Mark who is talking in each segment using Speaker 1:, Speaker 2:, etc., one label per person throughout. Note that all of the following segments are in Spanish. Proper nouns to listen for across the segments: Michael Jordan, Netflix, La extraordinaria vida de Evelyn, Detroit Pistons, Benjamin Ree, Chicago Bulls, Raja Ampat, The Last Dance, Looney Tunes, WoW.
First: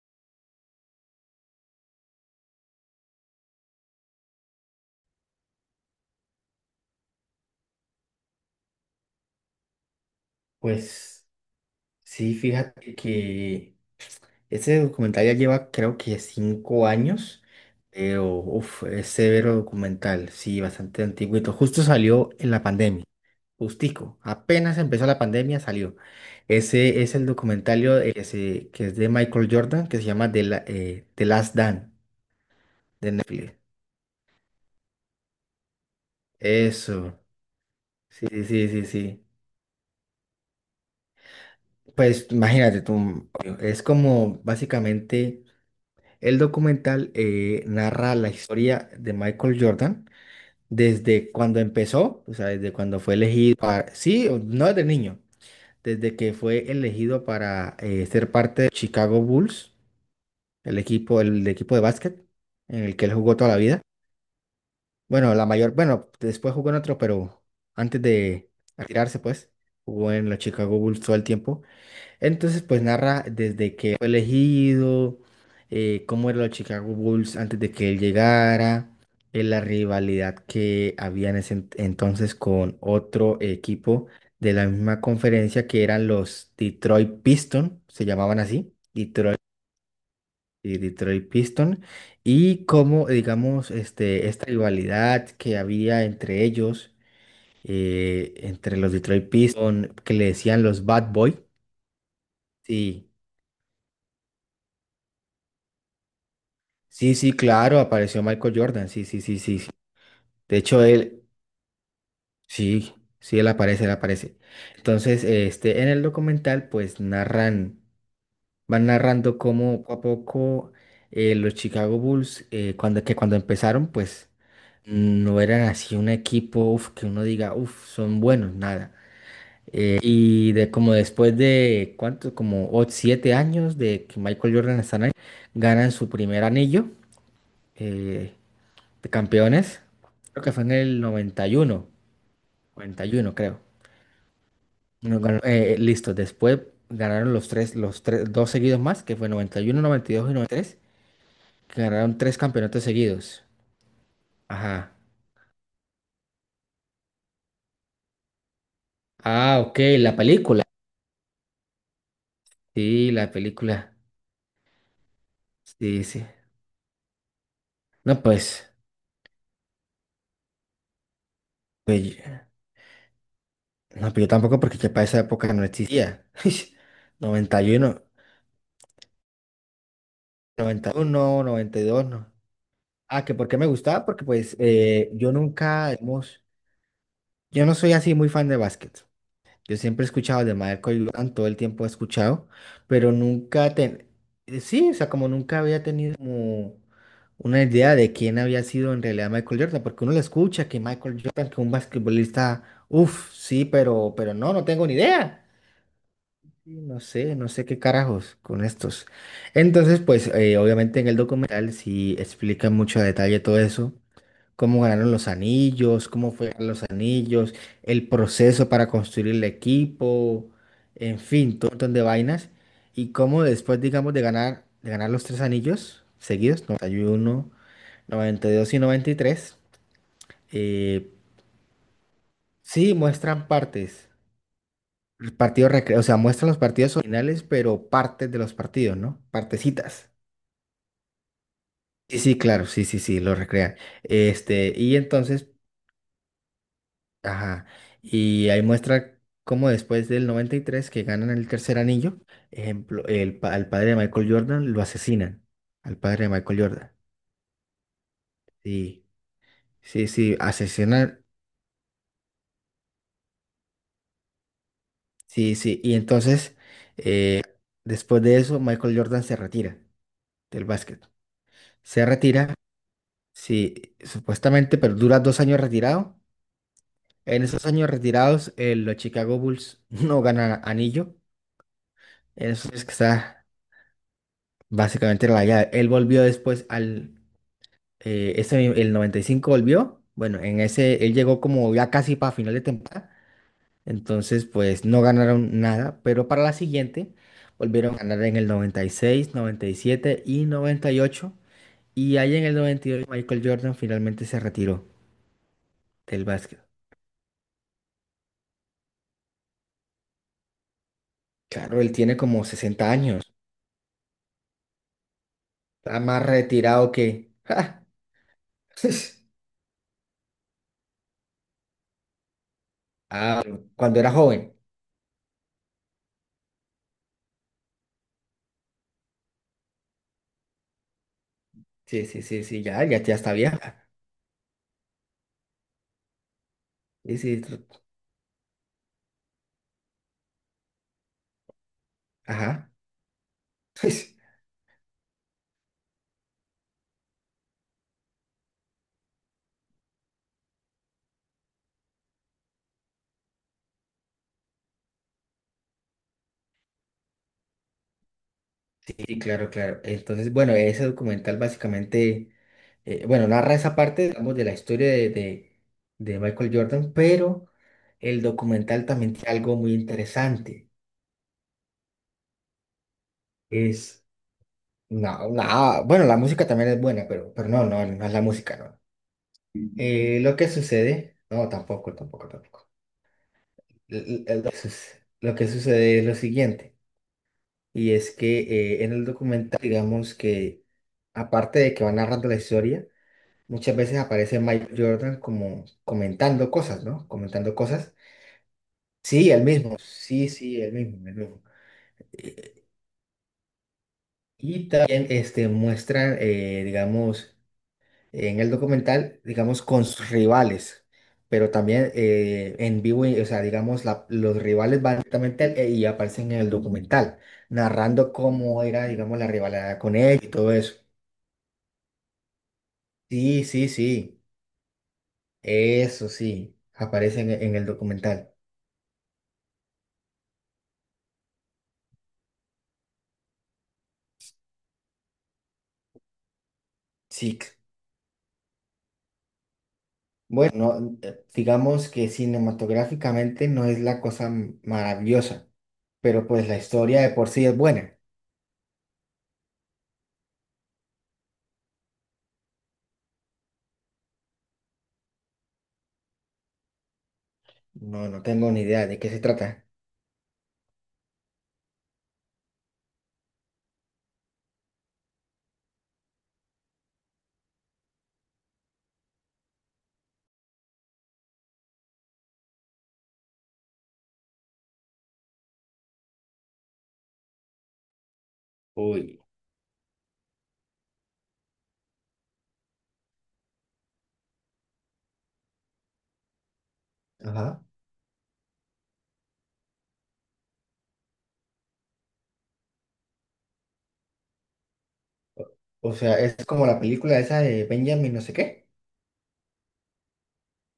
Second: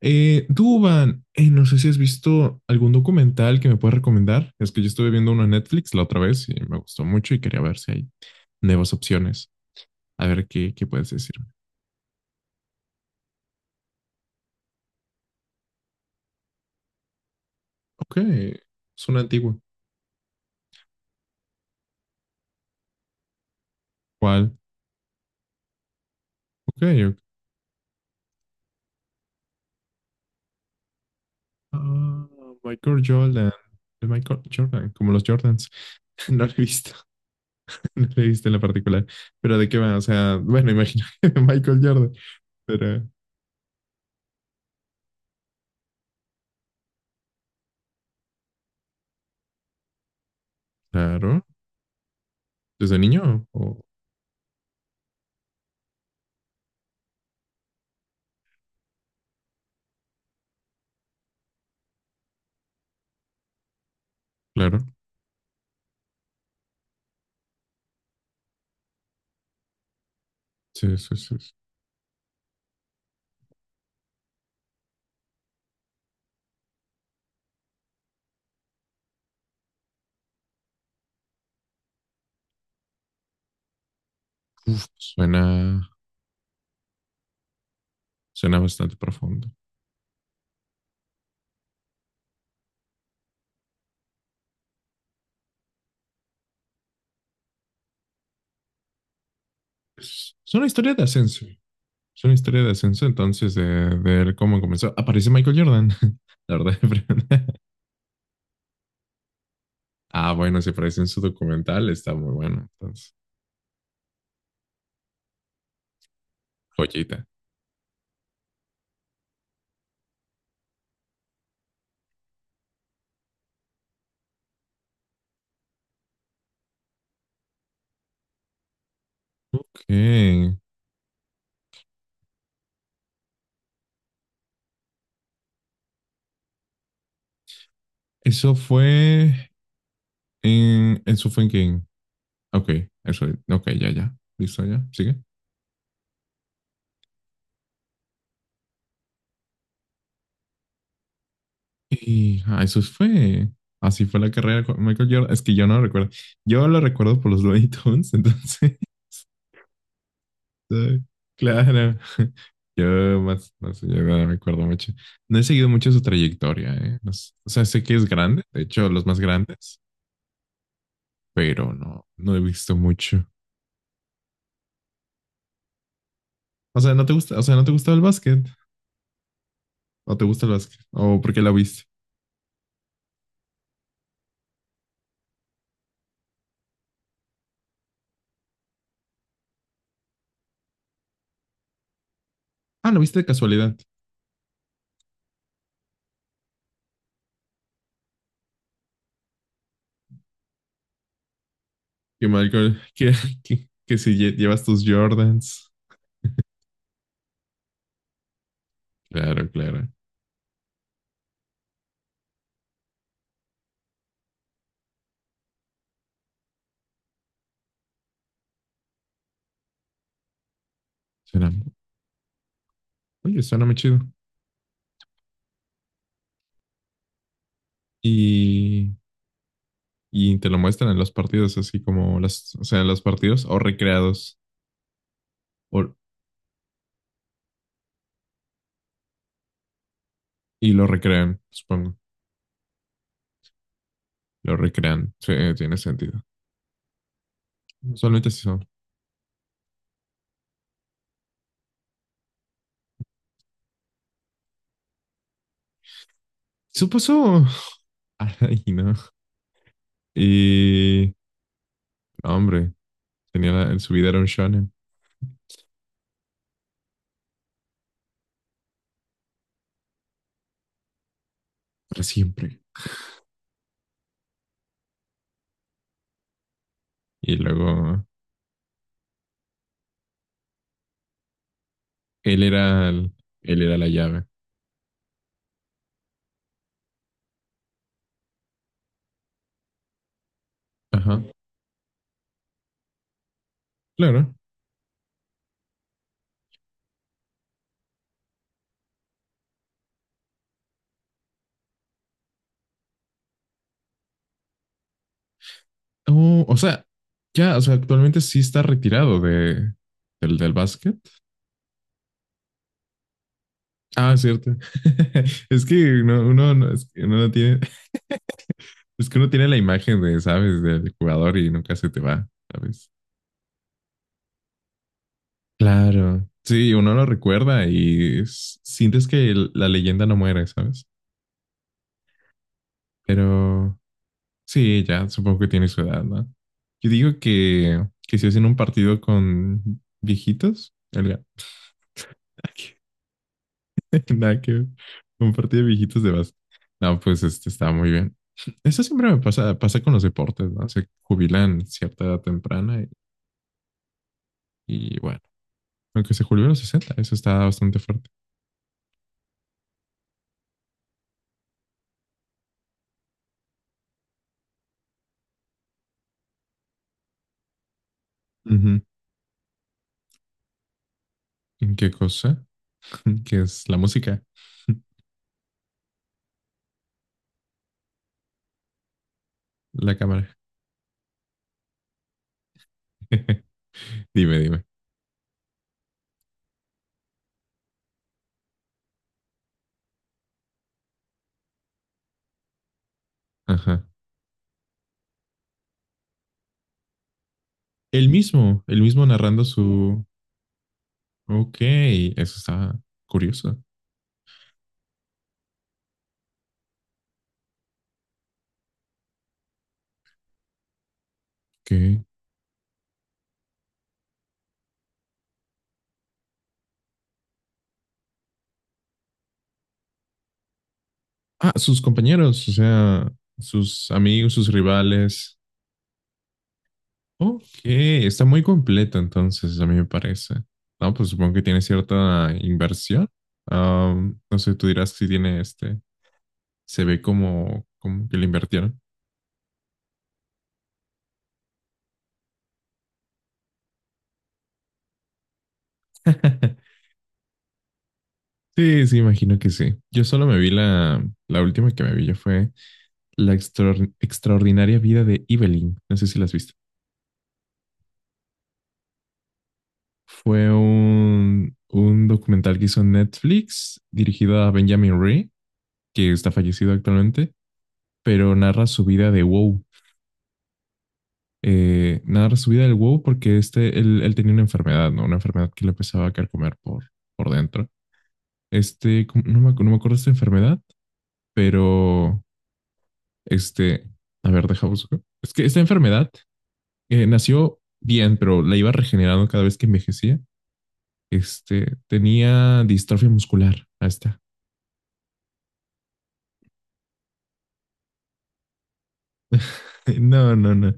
Speaker 1: Duban, no sé si has visto algún documental que me puedas recomendar. Es que yo estuve viendo uno en Netflix la otra vez y me gustó mucho y quería ver si hay nuevas opciones. A ver qué puedes
Speaker 2: Pues
Speaker 1: decirme.
Speaker 2: sí, fíjate que ese documental ya lleva creo que 5 años,
Speaker 1: Ok,
Speaker 2: pero uf, es
Speaker 1: es una antigua.
Speaker 2: severo documental, sí, bastante antiguito. Justo salió en la pandemia, justico,
Speaker 1: ¿Cuál?
Speaker 2: apenas empezó la pandemia salió.
Speaker 1: Ok,
Speaker 2: Ese es
Speaker 1: ok.
Speaker 2: el documentario que, que es de Michael Jordan, que se llama The Last Dance
Speaker 1: Ah, Michael
Speaker 2: de
Speaker 1: Jordan.
Speaker 2: Netflix.
Speaker 1: De Michael Jordan, como los Jordans. No lo he visto,
Speaker 2: Eso,
Speaker 1: no lo
Speaker 2: sí,
Speaker 1: he visto en la
Speaker 2: sí, sí,
Speaker 1: particular.
Speaker 2: sí.
Speaker 1: Pero de qué va, o sea, bueno, imagino de Michael Jordan.
Speaker 2: Pues imagínate
Speaker 1: Pero,
Speaker 2: tú, es como básicamente el documental narra la historia de Michael Jordan desde
Speaker 1: claro,
Speaker 2: cuando empezó, o sea, desde
Speaker 1: desde
Speaker 2: cuando fue
Speaker 1: niño,
Speaker 2: elegido
Speaker 1: o
Speaker 2: para, sí, no desde niño, desde que fue elegido para ser parte de Chicago Bulls, el equipo, el equipo de básquet en el que él jugó toda la vida.
Speaker 1: claro.
Speaker 2: Bueno, la mayor, bueno, después jugó en otro, pero antes de retirarse, pues, jugó en los Chicago
Speaker 1: Sí,
Speaker 2: Bulls todo
Speaker 1: sí,
Speaker 2: el
Speaker 1: sí, sí.
Speaker 2: tiempo. Entonces, pues narra desde que fue elegido, cómo eran los Chicago Bulls antes de que él llegara, la rivalidad que había en ese entonces con otro equipo de la
Speaker 1: Uf,
Speaker 2: misma conferencia que eran los Detroit Pistons, se llamaban
Speaker 1: suena
Speaker 2: así,
Speaker 1: bastante
Speaker 2: Detroit,
Speaker 1: profundo.
Speaker 2: Detroit Pistons, y cómo, digamos, este, esta rivalidad que había entre ellos, entre los Detroit Pistons, que le
Speaker 1: Es
Speaker 2: decían
Speaker 1: una
Speaker 2: los
Speaker 1: historia de
Speaker 2: Bad Boy,
Speaker 1: ascenso. Es una historia de ascenso,
Speaker 2: sí.
Speaker 1: entonces, de ver cómo comenzó. Aparece Michael Jordan, la verdad.
Speaker 2: Sí, sí, claro, apareció Michael Jordan, sí, sí, sí, sí, sí.
Speaker 1: Ah,
Speaker 2: De
Speaker 1: bueno, si
Speaker 2: hecho,
Speaker 1: aparece en su
Speaker 2: él,
Speaker 1: documental, está muy bueno.
Speaker 2: sí,
Speaker 1: Entonces,
Speaker 2: sí, él aparece, él aparece. Entonces, este, en el documental, pues
Speaker 1: joyita.
Speaker 2: narran, van narrando cómo poco a poco los Chicago Bulls, cuando, que cuando empezaron, pues no eran así un equipo, uf, que uno diga, uf, son buenos, nada.
Speaker 1: Ok.
Speaker 2: Y de como después de, ¿cuánto? Como 7 años de que Michael Jordan está ahí, ganan su primer anillo. eh,
Speaker 1: Eso
Speaker 2: de
Speaker 1: fue
Speaker 2: campeones. Creo que fue en
Speaker 1: en.
Speaker 2: el
Speaker 1: Eso fue
Speaker 2: noventa
Speaker 1: en
Speaker 2: y
Speaker 1: quién.
Speaker 2: uno
Speaker 1: Ok,
Speaker 2: noventa y
Speaker 1: eso.
Speaker 2: uno creo.
Speaker 1: Ok, ya, ya. Listo, ya. Sigue.
Speaker 2: Listo, después ganaron los tres, dos seguidos más, que fue 91 92 y 93 que ganaron tres
Speaker 1: Y ah, eso
Speaker 2: campeonatos seguidos.
Speaker 1: fue. Así fue la carrera con
Speaker 2: Ajá.
Speaker 1: Michael Jordan. Es que yo no lo recuerdo. Yo lo recuerdo por los Looney Tunes, entonces.
Speaker 2: Ah, ok, la película.
Speaker 1: Sí, claro, yo
Speaker 2: Sí, la
Speaker 1: más, yo
Speaker 2: película.
Speaker 1: no me acuerdo mucho. No he seguido mucho su
Speaker 2: Sí, sí.
Speaker 1: trayectoria, ¿eh? No s- o sea, sé que es
Speaker 2: No,
Speaker 1: grande, de
Speaker 2: pues,
Speaker 1: hecho, los más grandes, pero
Speaker 2: pues, yo-
Speaker 1: no he visto mucho.
Speaker 2: no, pues yo tampoco porque ya para esa época no existía.
Speaker 1: O sea, ¿no te gusta, o sea,
Speaker 2: 90 noventa
Speaker 1: no te
Speaker 2: y
Speaker 1: gusta el
Speaker 2: uno
Speaker 1: básquet? ¿O te gusta el básquet?
Speaker 2: noventa y
Speaker 1: ¿O por qué
Speaker 2: uno
Speaker 1: la
Speaker 2: noventa
Speaker 1: viste?
Speaker 2: y dos no. Ah, que por qué me gustaba, porque pues yo nunca, hemos... Yo no soy así muy fan de básquet. Yo siempre he escuchado de Michael Jordan, todo el tiempo he escuchado,
Speaker 1: Ah, la
Speaker 2: pero
Speaker 1: viste de
Speaker 2: nunca
Speaker 1: casualidad.
Speaker 2: ten... sí, o sea, como nunca había tenido como una idea de quién había sido en realidad Michael Jordan, porque uno le escucha que Michael Jordan, que un
Speaker 1: Que
Speaker 2: basquetbolista,
Speaker 1: Michael,
Speaker 2: uff, sí,
Speaker 1: que si
Speaker 2: pero
Speaker 1: lle-
Speaker 2: no,
Speaker 1: llevas
Speaker 2: no
Speaker 1: tus
Speaker 2: tengo ni idea.
Speaker 1: Jordans.
Speaker 2: Y no sé, no sé qué carajos con estos.
Speaker 1: Claro, claro.
Speaker 2: Entonces, pues, obviamente en el documental sí explican mucho a detalle todo eso, cómo ganaron los anillos, cómo fue los anillos, el proceso para construir el equipo, en
Speaker 1: Suena,
Speaker 2: fin, todo un montón de vainas. Y
Speaker 1: oye,
Speaker 2: cómo
Speaker 1: suena muy
Speaker 2: después,
Speaker 1: chido.
Speaker 2: digamos, de ganar los tres anillos seguidos, 91, 92 y
Speaker 1: Y,
Speaker 2: 93,
Speaker 1: y te lo muestran en
Speaker 2: eh,
Speaker 1: los partidos, así como las, o sea, en
Speaker 2: sí
Speaker 1: los partidos
Speaker 2: muestran
Speaker 1: o
Speaker 2: partes,
Speaker 1: recreados. O,
Speaker 2: o sea, muestran los partidos originales, pero partes de los partidos, ¿no? Partecitas.
Speaker 1: y lo recrean, supongo.
Speaker 2: Sí, sí, claro, sí, sí, sí, lo recrean.
Speaker 1: Lo
Speaker 2: Este, y
Speaker 1: recrean. Sí,
Speaker 2: entonces,
Speaker 1: tiene sentido.
Speaker 2: ajá.
Speaker 1: Solamente así
Speaker 2: Y ahí
Speaker 1: son.
Speaker 2: muestra cómo después del 93 que ganan el tercer anillo, ejemplo, al padre de Michael Jordan lo asesinan. Al padre de Michael Jordan.
Speaker 1: Supuso. Ay, no.
Speaker 2: Sí, sí, sí,
Speaker 1: Y.
Speaker 2: asesinan.
Speaker 1: No, hombre, tenía la- en su vida era un shonen.
Speaker 2: Sí, sí. Y entonces, después de eso, Michael Jordan se retira del básquet.
Speaker 1: Para
Speaker 2: Se retira,
Speaker 1: siempre.
Speaker 2: sí, supuestamente, pero dura 2 años retirado.
Speaker 1: Y
Speaker 2: En esos años
Speaker 1: luego.
Speaker 2: retirados, los Chicago Bulls no ganan anillo.
Speaker 1: Él
Speaker 2: En esos años
Speaker 1: era.
Speaker 2: que
Speaker 1: El-
Speaker 2: está
Speaker 1: él era la llave.
Speaker 2: básicamente en la llave. Él volvió después al el 95 volvió. Bueno, en ese él
Speaker 1: Ajá.
Speaker 2: llegó como ya casi para final de temporada.
Speaker 1: Claro.
Speaker 2: Entonces, pues no ganaron nada, pero para la siguiente volvieron a ganar en el 96, 97 y 98. Y 98. Y ahí en el 98 Michael Jordan finalmente se retiró del
Speaker 1: Oh, o
Speaker 2: básquet.
Speaker 1: sea, ya, o sea, actualmente sí está retirado de. ¿Del, del básquet?
Speaker 2: Claro, él tiene como 60 años.
Speaker 1: Ah, cierto. Es
Speaker 2: Está
Speaker 1: que
Speaker 2: más
Speaker 1: no- es
Speaker 2: retirado
Speaker 1: que uno no
Speaker 2: que...
Speaker 1: tiene,
Speaker 2: ¡Ja!
Speaker 1: es que uno tiene la imagen de, ¿sabes? Del jugador y nunca se te va, ¿sabes?
Speaker 2: Ah, cuando era joven.
Speaker 1: Claro, sí, uno lo recuerda y s- sientes que el- la leyenda no muere, ¿sabes?
Speaker 2: Sí, sí, sí, sí, ya, ya, ya está
Speaker 1: Pero
Speaker 2: vieja.
Speaker 1: sí, ya supongo que tiene su edad, ¿no? Yo
Speaker 2: Sí,
Speaker 1: digo que si hacen un partido con viejitos, Olga,
Speaker 2: ajá.
Speaker 1: nada que ver, un partido de viejitos de base. No, pues este está muy bien. Eso siempre me pasa, pasa con los deportes, ¿no? Se jubilan cierta edad temprana y bueno, aunque se jubilan a los 60, eso está bastante fuerte.
Speaker 2: Sí, claro, claro. Entonces, bueno, ese documental básicamente, bueno, narra esa parte, digamos, de la historia de, de Michael Jordan, pero el
Speaker 1: Ujú.
Speaker 2: documental también tiene algo muy interesante.
Speaker 1: ¿En qué cosa? ¿Qué es la
Speaker 2: Es,
Speaker 1: música?
Speaker 2: no, no, bueno, la música también es buena, pero no, no, no es la música, no.
Speaker 1: La
Speaker 2: Lo
Speaker 1: cámara.
Speaker 2: que sucede, no, tampoco, tampoco, tampoco.
Speaker 1: Dime, dime.
Speaker 2: Lo que sucede es lo siguiente, y es que en el documental, digamos que, aparte de que va narrando la historia, muchas
Speaker 1: Ajá.
Speaker 2: veces aparece Mike Jordan como comentando cosas, ¿no? Comentando cosas.
Speaker 1: El mismo
Speaker 2: Sí, el
Speaker 1: narrando
Speaker 2: mismo.
Speaker 1: su...
Speaker 2: Sí, sí, el mismo, el mismo.
Speaker 1: Ok, eso
Speaker 2: Eh,
Speaker 1: está curioso.
Speaker 2: Y también este, muestran, digamos, en el documental, digamos, con sus rivales, pero también
Speaker 1: Ok.
Speaker 2: en vivo, o sea, digamos, los rivales van directamente y aparecen en el documental, narrando cómo era, digamos, la rivalidad con él y todo eso.
Speaker 1: Ah, sus compañeros, o sea,
Speaker 2: Sí, sí,
Speaker 1: sus
Speaker 2: sí.
Speaker 1: amigos, sus rivales.
Speaker 2: Eso sí, aparecen
Speaker 1: Ok,
Speaker 2: en el
Speaker 1: está
Speaker 2: documental.
Speaker 1: muy completo entonces, a mí me parece. No, pues supongo que tiene cierta inversión. Am, no sé, tú dirás si tiene este. Se ve
Speaker 2: Sí.
Speaker 1: como que le invirtieron.
Speaker 2: Bueno, no, digamos que cinematográficamente no es la cosa maravillosa, pero pues la historia de por sí es buena.
Speaker 1: Sí, sí, imagino que sí. Yo solo me vi la última que me vi, ya fue La extraor- extraordinaria vida de Evelyn. No sé si la has visto.
Speaker 2: No, no tengo ni idea de qué se trata.
Speaker 1: Fue un documental que hizo Netflix dirigido a Benjamin Ree, que está fallecido actualmente, pero narra su vida de WoW. Narra su vida del WoW porque este, él tenía una enfermedad, ¿no? Una enfermedad que le empezaba a carcomer por dentro. Este,
Speaker 2: Uy,
Speaker 1: ¿cómo- no me, acu- no me acuerdo de esta enfermedad, pero este, a ver, deja busco. Es que esta enfermedad nació
Speaker 2: ajá.
Speaker 1: bien, pero la iba regenerando cada vez que envejecía. Este, tenía distrofia muscular. Ahí está.
Speaker 2: O o sea, es como la película esa de Benjamin no sé qué.
Speaker 1: No, no, no.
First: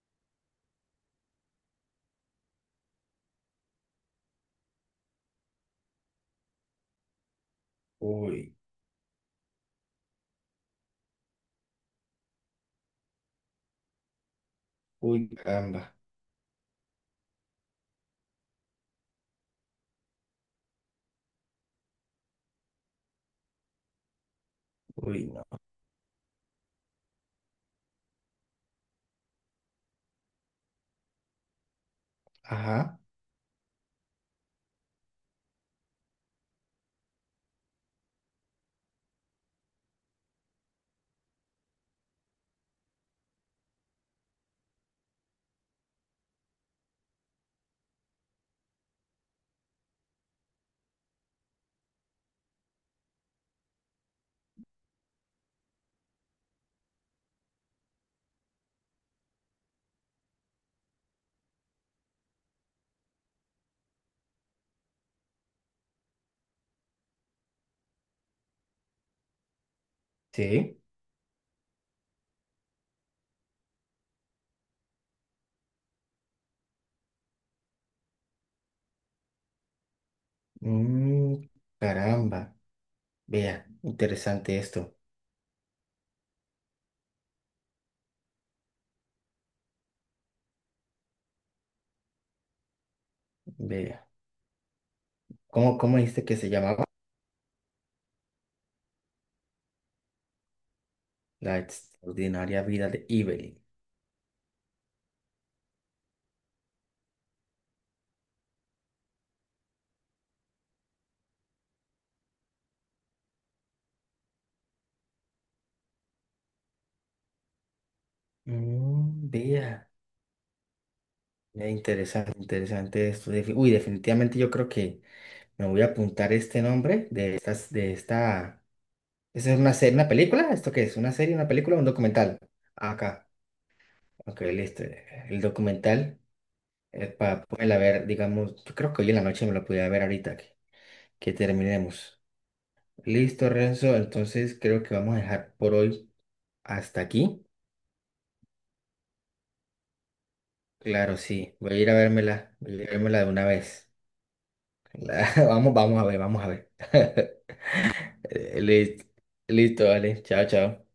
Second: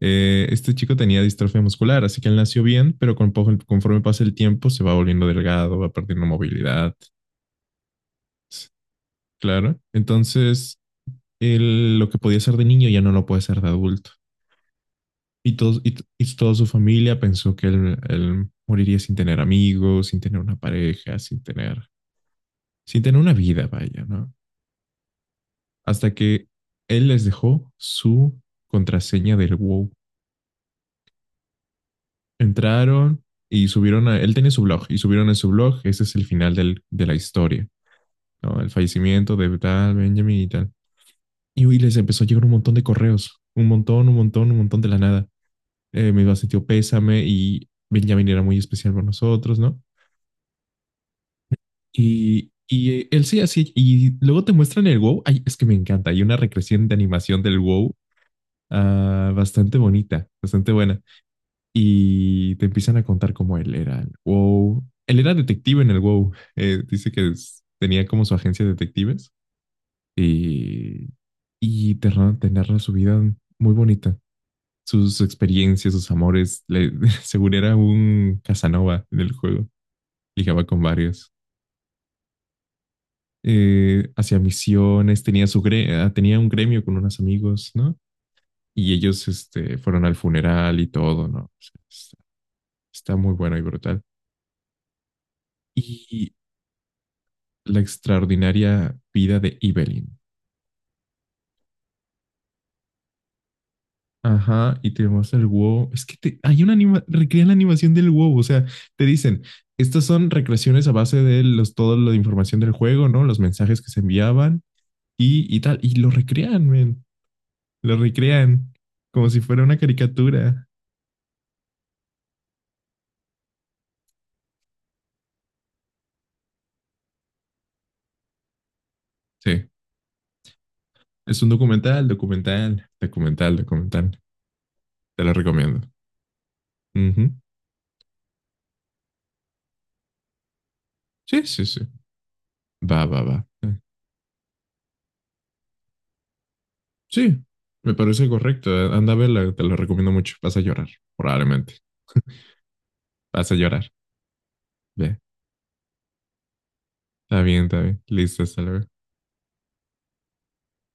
Speaker 1: Este chico tenía distrofia muscular, así que él nació bien, pero conforme pasa el tiempo se va volviendo delgado, va perdiendo movilidad.
Speaker 2: Uy,
Speaker 1: Claro. Entonces, él, lo que podía hacer de niño ya no lo puede hacer de adulto.
Speaker 2: uy,
Speaker 1: Y, todos,
Speaker 2: caramba.
Speaker 1: y toda su familia pensó que él moriría sin tener amigos, sin tener una pareja, sin tener, sin tener una vida, vaya, ¿no?
Speaker 2: Uy, no.
Speaker 1: Hasta que él les dejó su contraseña del WoW.
Speaker 2: Ajá,
Speaker 1: Entraron y subieron a, él tenía su blog y subieron en su blog, ese es el final del- de la historia, ¿no? El fallecimiento de tal Benjamin y tal. Y uy, les empezó a llegar un montón de correos, un montón, un montón, un montón de la nada. Me iba a sentir pésame y Benjamin era muy especial con nosotros, ¿no? Y él sí, así, y luego te muestran el WoW, ay, es que me encanta, hay una recreación de animación del WoW ah, bastante bonita, bastante buena. Y te empiezan a contar cómo él era el WoW. Él era detective en el WoW. Dice que es- tenía como su agencia de detectives
Speaker 2: sí.
Speaker 1: y, te, ra- te narra su vida muy bonita. Sus experiencias, sus amores. Le- según era un Casanova en el juego. Ligaba con varios.
Speaker 2: Mm, caramba. Vea,
Speaker 1: Hacía
Speaker 2: interesante esto.
Speaker 1: misiones, tenía, su gre- ah, tenía un gremio con unos amigos, ¿no? Y ellos este, fueron al funeral y todo, ¿no? O sea, está muy bueno y
Speaker 2: Vea.
Speaker 1: brutal.
Speaker 2: ¿Cómo, cómo dijiste
Speaker 1: Y
Speaker 2: que se llamaba?
Speaker 1: la extraordinaria vida de Evelyn.
Speaker 2: La extraordinaria vida de Evelyn.
Speaker 1: Ajá, y te muestra el huevo. Es que te- hay una anima, recrean la animación del huevo. O sea, te dicen, estas son recreaciones a base de los, toda la información del juego, ¿no? Los mensajes que se enviaban y tal. Y lo recrean, men. Lo recrean
Speaker 2: Mm,
Speaker 1: como si fuera una
Speaker 2: vea.
Speaker 1: caricatura.
Speaker 2: Interesante, interesante esto. Uy, definitivamente yo creo que me voy a apuntar este nombre de estas, de esta. ¿Esa es
Speaker 1: Sí,
Speaker 2: una serie, una película? ¿Esto qué es? ¿Una serie,
Speaker 1: es
Speaker 2: una
Speaker 1: un
Speaker 2: película o un
Speaker 1: documental,
Speaker 2: documental?
Speaker 1: documental,
Speaker 2: Ah, acá.
Speaker 1: documental, documental.
Speaker 2: Ok, listo.
Speaker 1: Te lo
Speaker 2: El
Speaker 1: recomiendo.
Speaker 2: documental,
Speaker 1: Ujú.
Speaker 2: para poderla ver, digamos, yo creo que hoy en la noche me lo podía ver ahorita que
Speaker 1: Sí, sí, sí.
Speaker 2: terminemos.
Speaker 1: Va, va, va.
Speaker 2: Listo, Renzo. Entonces creo que vamos a dejar por hoy hasta aquí.
Speaker 1: Sí, me parece correcto. Anda a verla, te la recomiendo mucho. Vas a llorar,
Speaker 2: Claro, sí. Voy
Speaker 1: probablemente.
Speaker 2: a ir a vérmela, voy a ir a vérmela de una
Speaker 1: Vas a
Speaker 2: vez.
Speaker 1: llorar. Ve,
Speaker 2: Vamos, vamos a ver, vamos a ver.
Speaker 1: está bien, está bien. Listo,
Speaker 2: Eh,
Speaker 1: hasta luego.
Speaker 2: li- Listo, vale. Chao, chao.